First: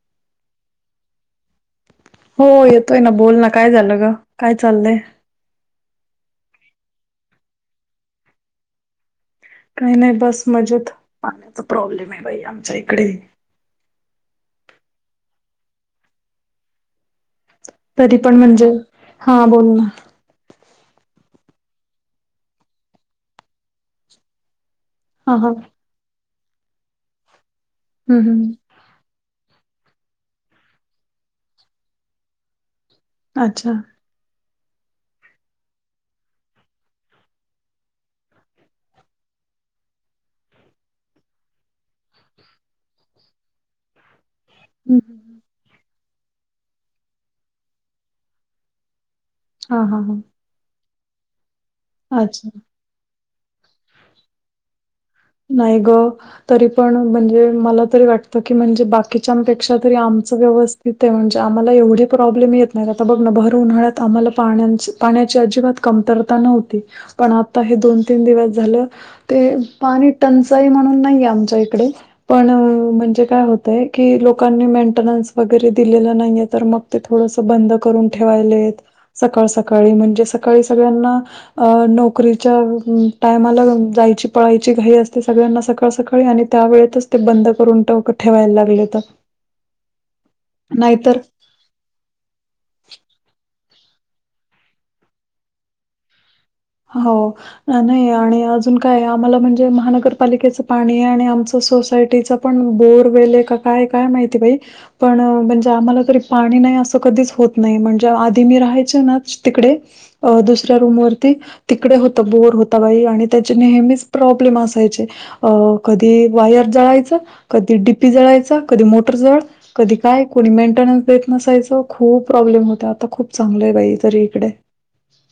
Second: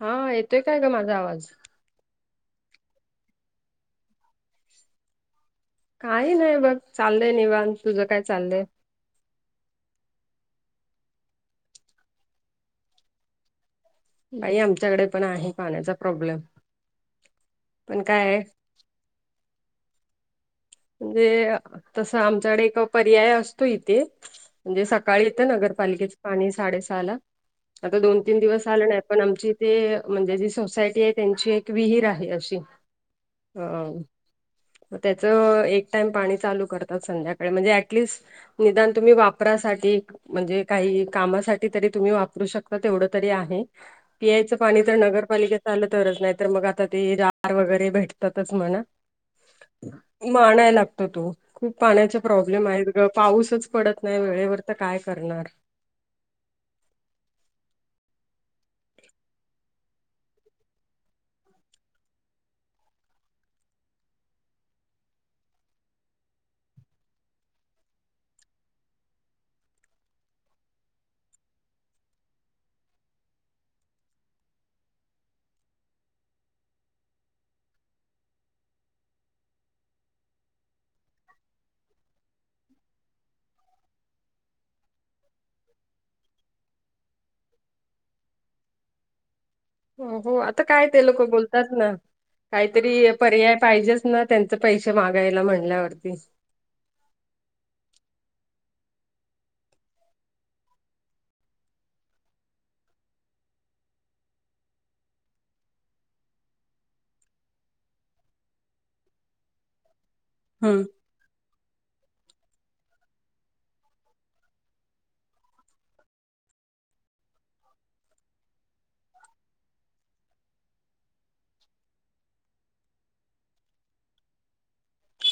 हा येतोय काय ग माझा आवाज हो येतोय ना बोल ना काय झालं ग काय चाललंय काही नाही बघ चाललंय निवाण तुझं काय चाललंय काही नाही बस मजेत पाण्याचा प्रॉब्लेम आहे बाई आमच्या इकडे बाई आमच्याकडे पण आहे पाण्याचा प्रॉब्लेम तरी काय पण आहे, म्हणजे हा बोल ना म्हणजे तस आमच्याकडे एक पर्याय असतो इथे म्हणजे स सकाळी हा हा येतं नगरपालिकेचं पाणी साडे सहा ला आता हम्म दोन तीन हम्म दिवस आलं नाही पण आमची ते म्हणजे जी सोसायटी आहे त्यांची एक विहीर आहे अशी अच्छा अ त्याच म पा चालात संध्याकाळी म्हणजे निद तुम्ही वापरासाठी म्हणजे काही कामासाठी तरी तुम्ही वापरू शकता तेवढं तरी आहे पियायचं पाणी तर हम्म हम्म. नगरपालिकेचं आलं तरच नाही तर मग आता ते दार वगैरे भेटतातच म्हणा हा हा हा ा लागतो तो खूप पाण्या अच्छा प्रब्लेम आहे पाऊसच पडत नाही वेळेवर तर काय करणार नाहीयगो तरी पण म्हणजे मला तरी वाटत की म्हणजे बाकीच्यापेक्षा तरी आमच व्यवस् तथे म्हणजे आम्हाला एवढे प्रॉब्लेम येत नाही आता बघ ना भर उन्हाळ्यात आम्हाला पाण्याच पाण्याची अजिबात कमतरता नव्हती पण आता हे दोन तीन दिवस झालं ते. पाणी टंचाई म्हणून नाहीये आमच्या इकडे पण म्हणजे काय होतय की लोकांनी मेंटेनन्स वगैरे दिलेलं नाहीये तर मग ते थोडस बंद करून ठेवायले सकाळ सकाळी म्हणजे सकाळी सगळ्यांना अ नोकरीच्या टायमाला जायची पळायची घ असते सगळ्यांना सकाळ सकाळी आणि त्या वेळेतच ते बंद करून ठेवायला लागले तर. [inaudible] हो हो आता काय ते लोक बोलत. ना काहीतरी पर्याय पाहिजेच ना त्यांचे पैसे मागायला म्हणल्यावरती. हो. नाही आणि अजून काय आम्हाला म्हणजे महानगरपालिकेचं पाणी आहे आणि आमचं सोसायटीच पण बोर वेले का काय काय माहिती बाई. पण म्हणजे आम्हाला तरी पाणी नाही असं कधीच होत नाही म्हणजे आधी मी राहायचे ना तिकडे अ दुसऱ्या हम्म रूमवररती तिकडे होतं बोर होता बाई आणि त्याचे नेहमीच प्रॉब्लेम असायचे. अ कधी वायर जळायचं कधी डीपी जळायच कधी मोटर जळ कधी काय कोणी मेंटेनन्स देत नसायचं खूप प्रॉब्लेम होत आता खूप चांगलं आहे बाई तरी इकडे.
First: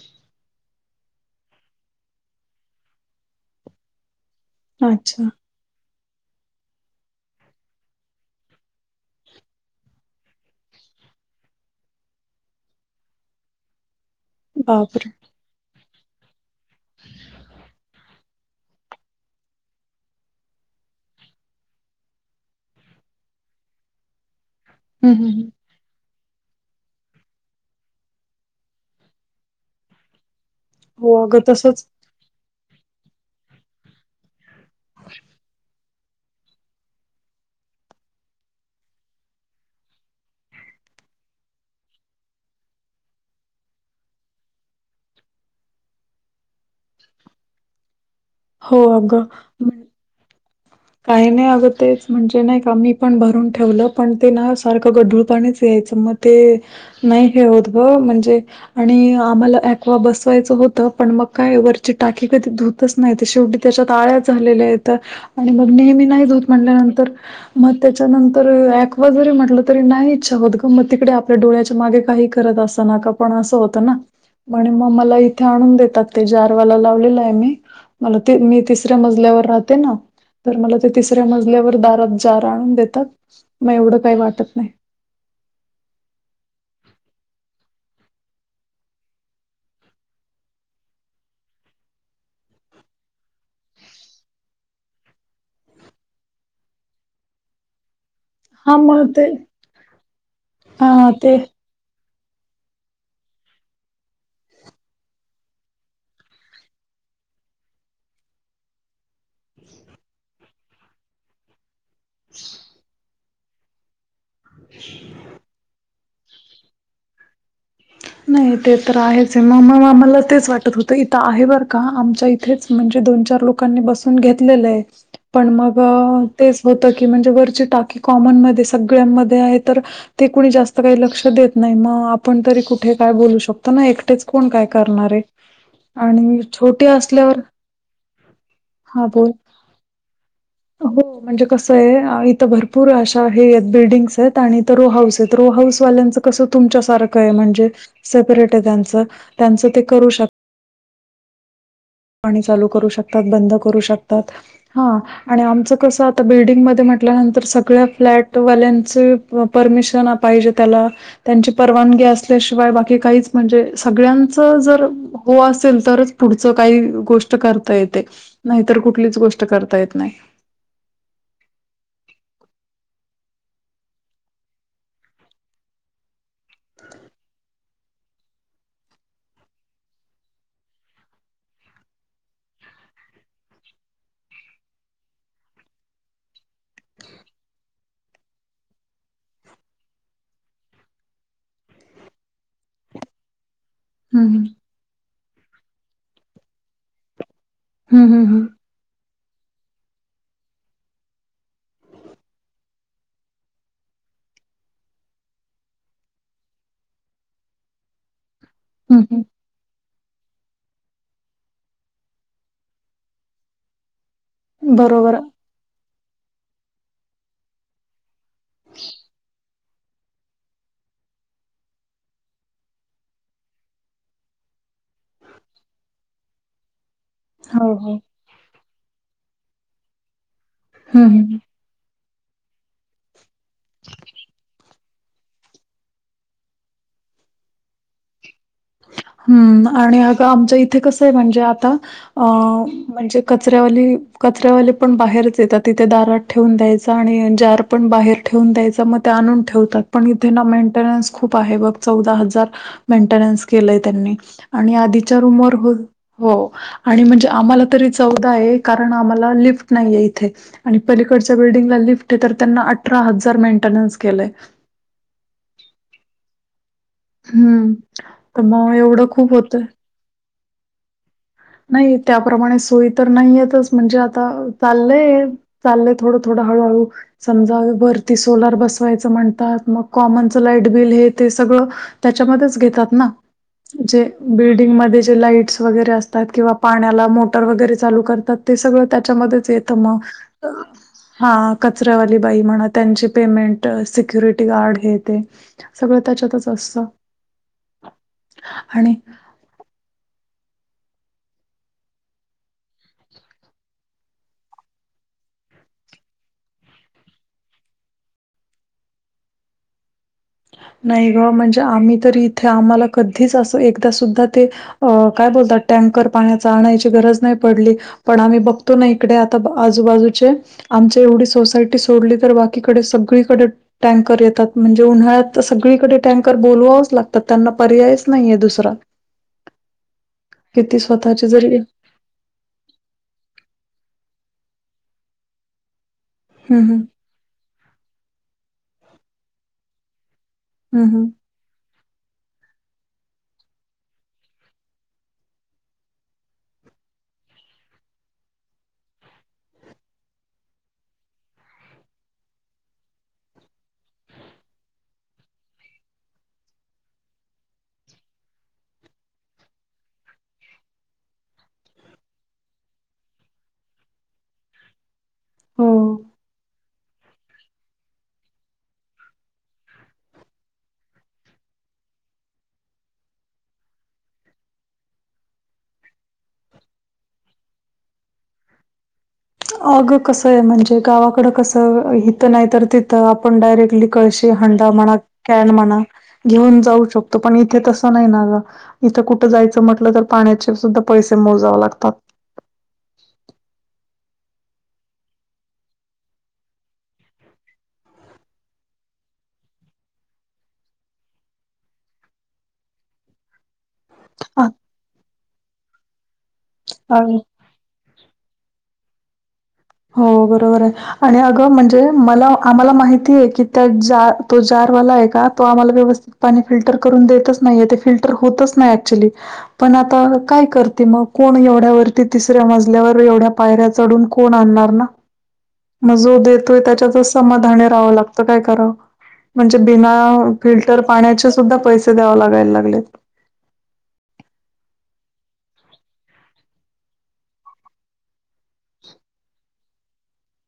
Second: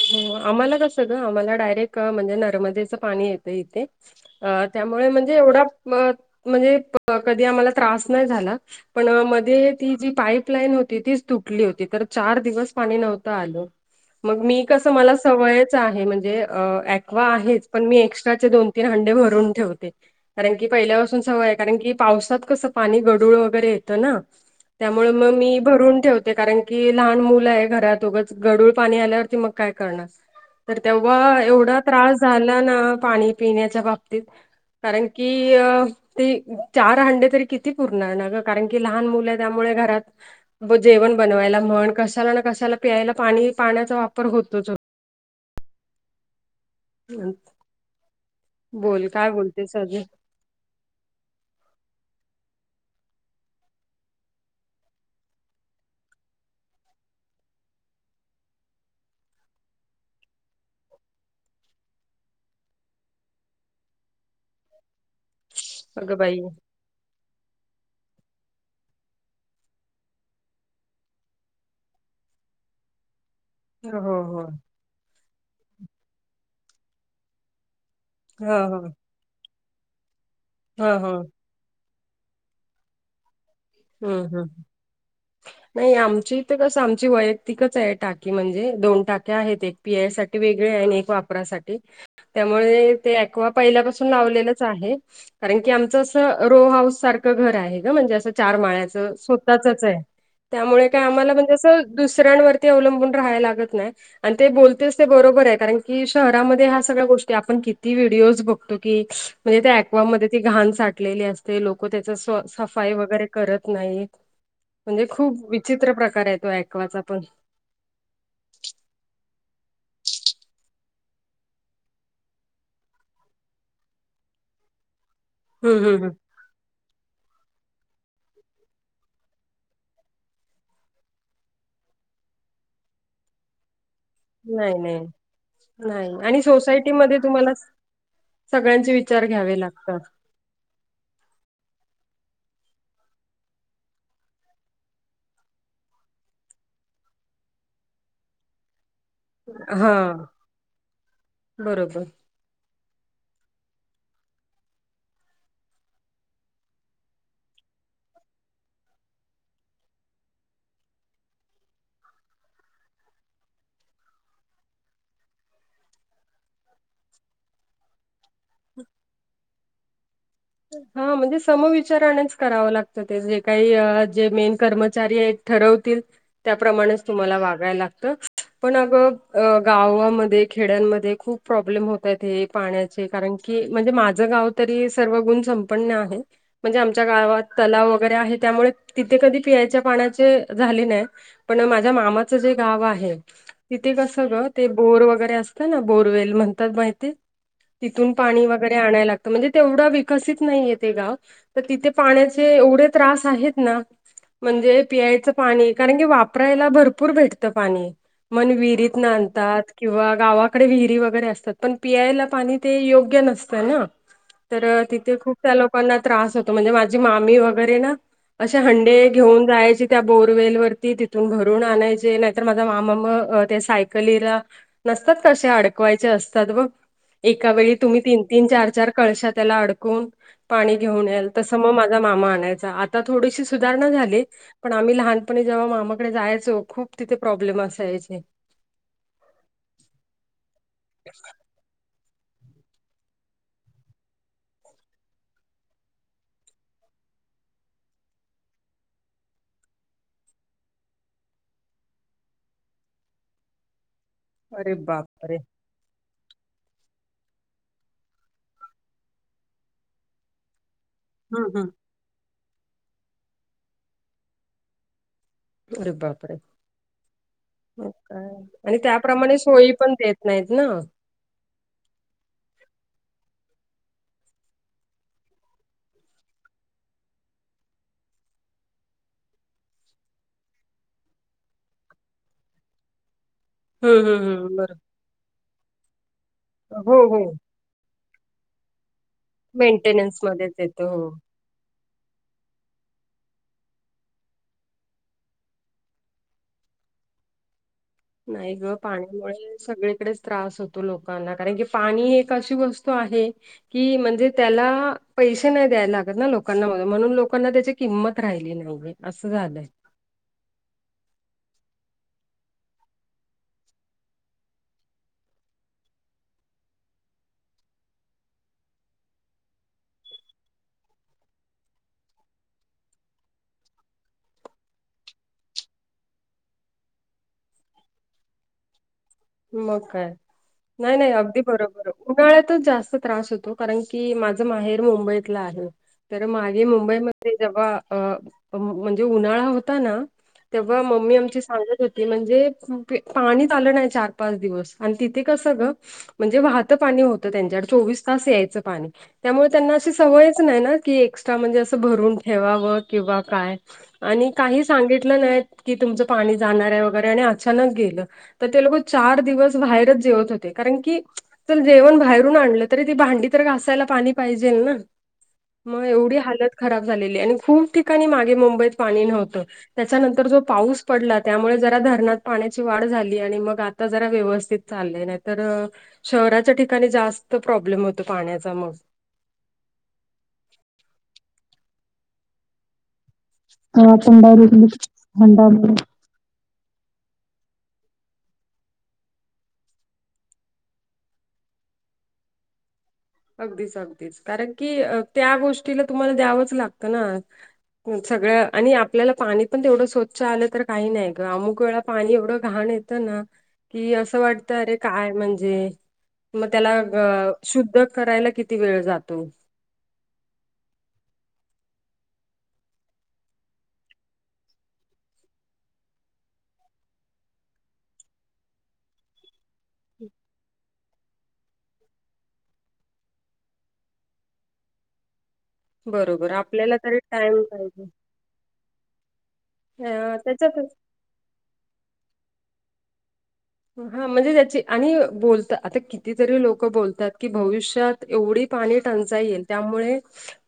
हो आम्हाला कसं ग आम्हाला डायरेक्ट म्हणजे नर्मदेचं पाणी येतं इथे. अ त्यामुळे अच्छा. म्हणजे एवढा म्हणजे कधी आम्हाला त्रास नाही झाला. पण मध्ये ती जी पाईपलाईन होती तीच तुटली होती तर चार दिवस पाणी नव्हतं आलं. मग मी कस बापरे! मला सवयच आहे म्हणजे वा आहे पण मी एक्स्ट्रा दोन तीन हंडे भरून ठेवते. कारण की पहिल्यापासून सवय आहे कारण की पावसात कसं पाणी गडूळ वगैरे येतं ना. त्यामुळे हं, हं, मग हं. मी भरून ठेवते कारण की लहान मुल आहे घरातोगंच गडूळ पाणी आल्यावरती मग ्हा हो अगं तसंच त. झाला ना पाणी पिण्याच्या बाबतीत कारण की अ ते चार हंडे तरी किती पुरणार ना ग कारण की लहान मुलं त्यामुळे घरात जेवण बनवायला म्हण कशाला ना कशाला पियला पाणी पाण्याचा वापर होतच हो. हो बोल काय बोलते अगं सजे काही नाही अगतच म्हणजे नाही का आम्ही पण भरून ठेवलं पण ते ना सारखं गढरूळ पाणीच यायचं मग ते नाही हे होत ग म्हणजे आणि आम्हाला वा बसवायचं होतं पण मग काय वरची टाकी कधी धुत नाही शेवटी त्याच्यात तळ्यात झालेल्या आहेतेत आणि मग नेहमी अगं नाही बाई धूत म्हटल्यानंतर मग त्याच्यानंतर ऐकवा जरी म्हटलं तरी नाही इच्छा होत ग मग तिकडे आपल्या डोळ्याच्या मागे काही करत अस ना पण अस हो. म्ह मग मला इथे आणून देतात ते जारवाला लावलेलं आहे मी मला हा मी हा तिसऱ्या मजल्यावर राहते ना तर मला ते हा हा तिसऱ्या मज ल्यावर दारात जार आणून देतात. मग एवढं काही हम् हम् वाटत ह. [inaudible] नाही आमची तर कसं आमची वैयक्तिकच आहे टाकी म्हणजे दोन टाक्या आहेत एक. पियायसाठीठी वेगळे आहे एक वापरासाठी त्यामुळे ते वा पहिल्यापासून लावलेलंच आहे. कारण की आमचं असं रो हाऊस सारखं घर आहे ग म्हणजे असं. चार हा माळ्याच मग ते स्वतःचच आहे त्यामुळे काय हा आम्हाला ते म्हणजे- दुसऱ्यांवरती अवलंबून राहायला लागत नाही. आणि ते बोलतेच ते बरोबर आहे कारण की शहरामध्ये ह्या सगळ्या गोष्टी आपण किती व्हिडिओज बघतो की म्हणजे त्या ॅक्वा मध्ये ती घाण साटलेली असते लोक त्याच स् सफाई वगैरे करत नाही. म्हणजे खूप विचित्र प्रकार आहे तो ऐकवाचा पण नाही ते तर आहेच मग म आम्हाला तेच वाटत होतं इथं आहे बरं का आमच्या इ. तेच म्हणजे दोन चार लोकांनी बसून घेतलेलं आहे पण मग हम्म हम्म हम्म. तेच होतं की म्हणजे वरची टाकी कॉमनमध्येध्ये सगळ्यांमध्ये आहे तर ते कुणी जास्त काही लक्ष देत नाही मग आपण तरी कुठे काय बोलू शकतो ना एकटेच कोण काय नाही नाही करणारे नाही आणि छोटे सोसायटीमध्ये असल्यावर तुम्हाला सगळ्यांचे हा विचार बोल घ्यावे लागतात. हो म्हणजे कसं आहे इथं भरपूर अशा हे आहेत बिल्डिंग्स आहेत आणि रो हऊस आहेत रो हऊस वाल्यांचं कसं तुमच्या सारखं आहे म्हणजे सेपरेट आहे त्यांचं. त्यांचं ते हा करू शक बरोबर पाणी चालू करू शकतात बंद करू शकतात हा. आणि आमचं कस आता बिल्डिंगमध्येध्ये म्हटल्यानंतर सगळ्या फ्लॅटवाल्यांचे परमिशन पाहिजे त्याला त्यांची परवानगी असल्याशिवाय बाकी काहीच म्हणजे सगळ्यांच जर हो असेल तरच पुढच काही गोष्ट करता येते नाहीतर कुठलीच गोष्ट करता येत नाही हा म्हणजे समविचारानेच करावं लागतं ते जे काही जे मेन कर्मचारी आहेत. ठरवतील त्याप्रमाणेच तुम्हाला वागाय लागतं. पण अगं अ गावा मध्ये खेड्यांमध्ये खूप प्रॉब्लेम होतायत हे पाण्या चे कारणकी म्हणजे माझं गाव तरी सर्वगुण संपन्न आहे. म्हणजे आमच्या गावात तलाव वगैरे आहे त्यामुळे तिथे कधी पिण्याच्या पाण्याचे झाले नाय. पण माझ्या मामाचं जे गाव आहे. तिथे कसं हम्म ग ते बोर वगैरे असतंना बोरवेल म्हंतात माहिते तिथून हम्म हम्म हम्म पाणी वग गरे आणाय लागत म्हंजे तेवढा वि कसित नाहीये ते गाव तर तिथे पाण्याचे एवढे त्रास आहेतना. म्हंजे पियायचं पाणी कारणकी वापरायला भरपूर भेटतं पाणी मन वि हम्म रित्न हम्म आनतात. किंवा गावाकडे विहिरी वगैरे असतात पण पियायला पाणी ते योग्य नसतंना. तर बरोबर तिथे खूप त्या लोकांना त्रास होतो म्हंजे माझी मामी वगैरे ना. अशे हंडे घेऊन जायाची त्या बोरवेल वरती तिथून भरूण आणायचे नाहीतर माझा मामा म अ त्या सायकलीला नसतात का अशे अडकवायचे असतात बघ. एका हो, वेळी हो. तुम्ही तीनतीन चारचार कळश्या त्याला अडकून पाणी हं, घेऊन याल हं. तसं असं म झा मामा आनायचा आता थोडीशी सुधारणा झाले. पण आम्ही लहानपणी जेव्हां मामाकडे जायाचो खूप तिथे प्रॉब्लेम असायचे. हम्म आणि अगं आमच्या इथे कसंय म्हंजे आता अ म्हंजे कचऱ्यावाली कचऱ्यावालेपण बाहेरच येतात तिथे दारात ठेवून द्यायचा आणि जार पण बाहेर ठेवून द्यायचा म ते आणून ठेवतात पण इथे ना मेंटेनन्स खूप आहे बग चौदा हजार मेंटेनन्स केलंय त्यांनी अरे आणि आधीच्या बापरे! रूमवर हो हो आणि म्हंजे आम्हाला तरी चौदा आहे कारण आम्हाला लिफ्ट नाहीये इथे. आणि पलीकडच्या हं हं. बिल्डिंगला लिफ्टे तर त्यांना अठरा हजार मेंटेनन्स केलंय. अरे बापरे हं. मग काय तर मग आणि एवढं खूप त्याप्रमाणे होतं. सोयी पन देत नईतना. नई त्याप्रमाणे सोईतर नाईयेतच म्हंजे आता चाल्लंय. चाललंय थोडं थोडं हळूहळू. समजा य वरती सोलार बसवायचं म्हणतात मग कॉमनचं लाईट बिल हे ते सगळ. त्याच्यामध्येच घेतातना. जे हं हं हं. बरं. बिल्डिंगमदे जे लाईट्स वगैरे असतात किंवा हो पाण्याला हो. मोटर वगैरे चालू करतात. ते सगळं त्याच्यामध्येच येतंम मेंटेनन्समध्येच येतं हो. हां. कचऱ्यावाली बाई म्हणा त्यांची पेमेंटं सिक्युरिटी गार्ड हे ते. सगळं त्याच्यातच अस्त. नाई ग पाण्यामुळे सगळीकडेच त्रास होतो लोकांना कारणकी पाणी एक अशी वस्तू आहे की म्हंजे त्याला पैशे नाय द्यायलागतना लोकांना मनू म्हणून लोकांना त्याची किंमत राहिली नाहीये. अस्स झालंय. न्हाईग म्हंजे आम्ही तर इथे आम्हाला कध्धीच अस एकदा सुद्धा ते अ काय बोलता टँकर पाण्याचा आणायची गरज नाय पडली. पण आम्ही बघतो ना इकडे आता अ आजूबाजूचे. आमची येवढी सोसायटी सोडली तर बाकीकडे सगळीकडे टँ कर येतात म्हणजे उन्हाळ्यात् त् सगळीकडे टँकर बोलवावंच लागतात त्यांना पर्यायच नाहीये दुसरा. मगकाय किती नाय नाय स्वतःची अगदी जरी बरोबर उन्हाळ्यातच जास्त त्रास होतो कारण की माझं माहेर मुंबईतला आहे. तर हं, मागे हं. मुंबईमध्ये जेव्हा अ म् म्हंजे उन्हाळा होताना. तेंव्हा हं, हं. मम्मी आमची सांगत होती म्हंजे पंपि् पाणीच आलं नाय चार पाच दिवस आण् तिथे कसंग म्हंजे वाहतं पाणी होतं त्यांच्याड चोवीस तास यायचं पाणी. त्यामुळ त्यांना अशी सवयच नायना की एक्स्ट्रा म्हंजे असं भरून ठेवावं किंवा काय. आणि काही सांगिटलं नायत की तुमचं पाणी जाणारय वगैरे आणि अचानक गेलं. तर ते लोक चार दिवस बाहेरच जेवत होते कारण की च जेवण बाहेरून आणलं तरी ती भांडी तर घासायला पाणी पाहिजेल ना मग हो. एवढी हालत खराब झालेली आणि खूप ठिकाणी मागे मुंबईत पाणी नव्हतं त्याच्यानंतर जो पाऊस पडला त्यामुळे जरा धरणात पाण्याची वाढ झाली आणि मग आ आता जरा व्यवस्थित चालले नाही तर शहराच्या ठिकाणी जास्त प्रॉब्लेम होतो पाण्याचा मस्त अग कस आहे म्हणजे गावाकड कसं हित नाही तर त तर आपण डायरेक्टली कळशी हंडा म्हणा कॅन म्हणा घेऊन जाऊ शकतो पण इथे तसं नाही नाझा इथं कुठं जायचं म्हटलं तर पाण्याचे सुद्धा पैसे मोजावे लागतात अगदीच अगदीच कारण की त्या गोष्टीला तुम्हाला द्यावंच लागतं ना सगळं आणि आपल्याला पाणी पण तेवढं स्वच्छ आलं तर काही नाही ग अमुक वेळा पाणी एवढं घाण आहे त्यांना कि असं वाटत अरे काय म्हणजे मग त्याला आत शुद्ध करायला किती वेळ जातो हो बरोबर आहे आणि अगं म्हणजे मला आम्हाला माहिती आहे की त्या तो जारवाला आहे का तो आम्हाला व्यवस्थित पाणी फिल्टर करून देतच नाहीे ते फिल्टर होतच नाही ऍक्च्युली पण आता काय करते मग कोण एवढ्यावरती तिसऱ्या मजल्यावर एवढ्या पायऱ्या चढून कोण मग जो बरोबर देतोय आपल्याला त्याच्यात तरी टाइम समाधाने पाहिजे राहावं लागतं काय करावं म्हणजे बिना त्याच्यातच फिल्टर पाण्याचे सुद्धा पैसे द्यावा लागायला लागलेत हा म्हणजे त्याची आणि बोलत आता कितीतरी लोक बोलतात की भविष्यात एवढी पाणी टंचा येल त्यामुळे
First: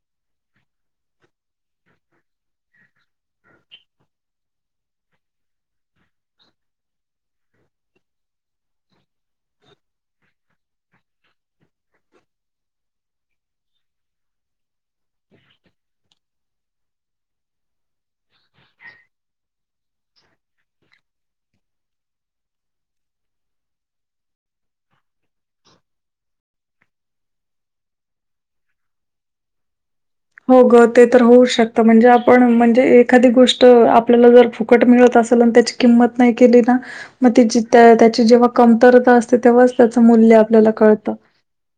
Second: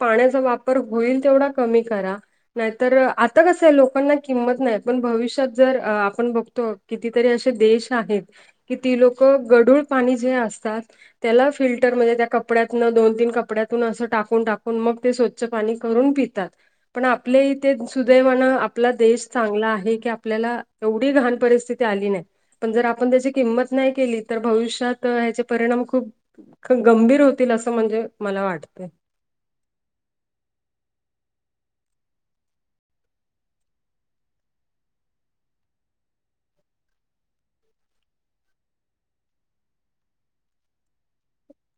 पाण्याचा वापर होईल तेवढा कमी करा नाहीतर आता कसं आहे लोकांना किंमत नाही पण भविष्यात जर आपण बघतो कितीतरी असे देश आहेत कि ती लोक गढूळ पाणी जे असतात त्याला फिल्टर म्हणजे त्या कपड्यातन दोन तीन कपड्यातून असं टाकून टाकून मग ते ् पाणी करून पितात पण आपले इथे सुदैवान आपला देश चांगला आहे की आपल्याला एवढी घहण परिस्थिती आली नाही पण जर आपण त्याची किंमत नाही केली तर भविष्यात ह्याचे परिणाम खूप ख गंभीर होतील असं म्हणजे मला वाटतंय हो ग ते तर होऊच शकत म्हणजे आपण म्हणजे एखादी गोष्ट आपल्याला जर फुकट मिळत असेल त्याची किंमत नाही केली ना मग त ज त्या त्याची जेव्हा कमतरता असते तेव्हाच त्याचं मूल्य आपल्याला कळतं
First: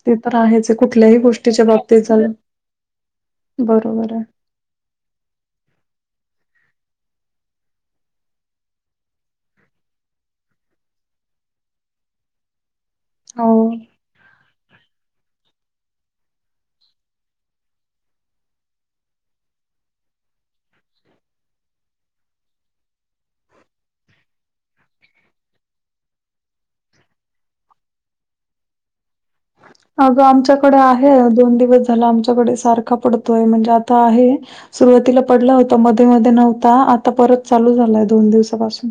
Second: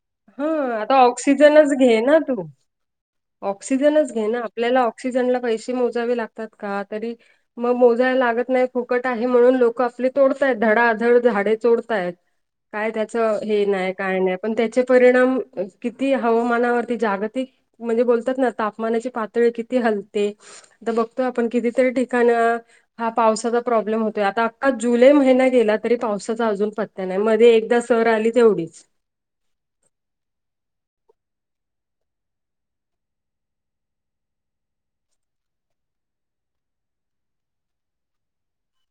ते तर हा आहेच आता कुठल्याही गोष्टीच्या ऑक्सिजनच घे बाबतीत ना झाल्या तू ऑक्सिजनच घे ना आपल्याला ऑक्सिजनला पैसे मोजावे लागतात का तरी मग मोजायला लागत नाही फुकट आहे म्हणून लोक आपली तोडतायत धडाझड झाडे चोडतायत काय त्याच हो. हे नाही काय नाही पण त्याचे किती हवामानावरती जागतिक म्हणजे बोलतात ना तापमानाची पातळी किती हलते तर बघतो आपण कितीतरी ठिकाण हा पावसाचा प्रॉब्लेम होतोय आता अखखा जुलै महिन गेला तरी पावसाचा अजून प त्या नाही मध्ये एकदा सर आली तेवढीच अगं आमच्याकडे आहे दोन दिवस झाला आमच्याकडे सारखा पडतोय म्हणजे आता आहे सुरुवातीला पडला होता मध्ये मध्ये नव्हता आता परत चालू झालाय दोन दिवसापासून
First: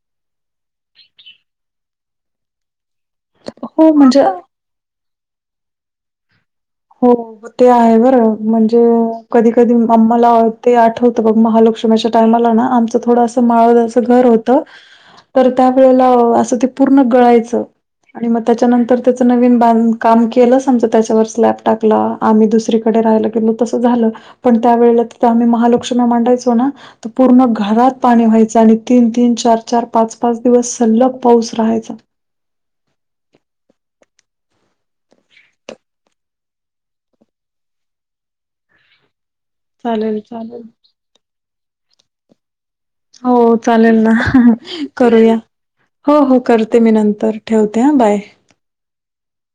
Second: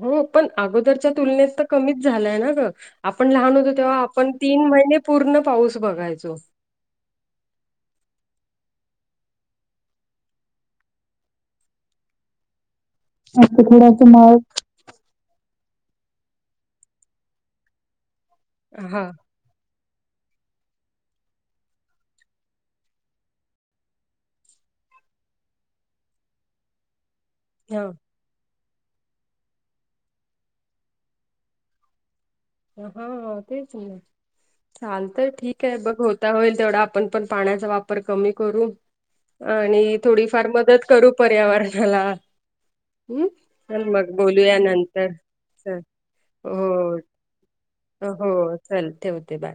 हो पण अगोदरच्या तुलनेत तर कमीच झालाय ना ग आपण लहान होतो हो तेव्हा म्हणजे आपण तीन महिने पूर्ण पाऊस बघायचो हो ते आहे बरं म्हणजे कधी कधी आम्हाला ते आठवतं बघ महालक्ष्मीच्या टायमाला ना आम थोडंसं आता थोडा माळदचं घर तुम्हा होतं तर त्यावेेळेला असं ते पूर्ण गळायचं आणि मग त्याच्यानंतर हा त्याचं नवीन बांध काम केलंच आमचं त्याच्यावर स्लॅब टाकलं आम्ही दुसरीकडे राहायला गेलो तसं झालं पण त्यावेेळेला तिथ आम्ही महालक्ष्मी मांडायचो ना तर पूर्ण हा घरात पाणी व्हायचं आणि तीन तीन चार चार पाच पाच दिवस सलग पाऊस राहायचा हा तेच म चाल तर ठीक आहे बघ होता होईल तेवढा आपण पण पाण्याचा वापर कमी करू आणि चालेल थोडीफार चालेल मदत करू पर्यावरणाला हम्म. हो चल चालेल मग ना बोलूया नंतर करूया चल हो हो करते मी नंतर ठेवते हां. बाय. हो चल ठेवते बा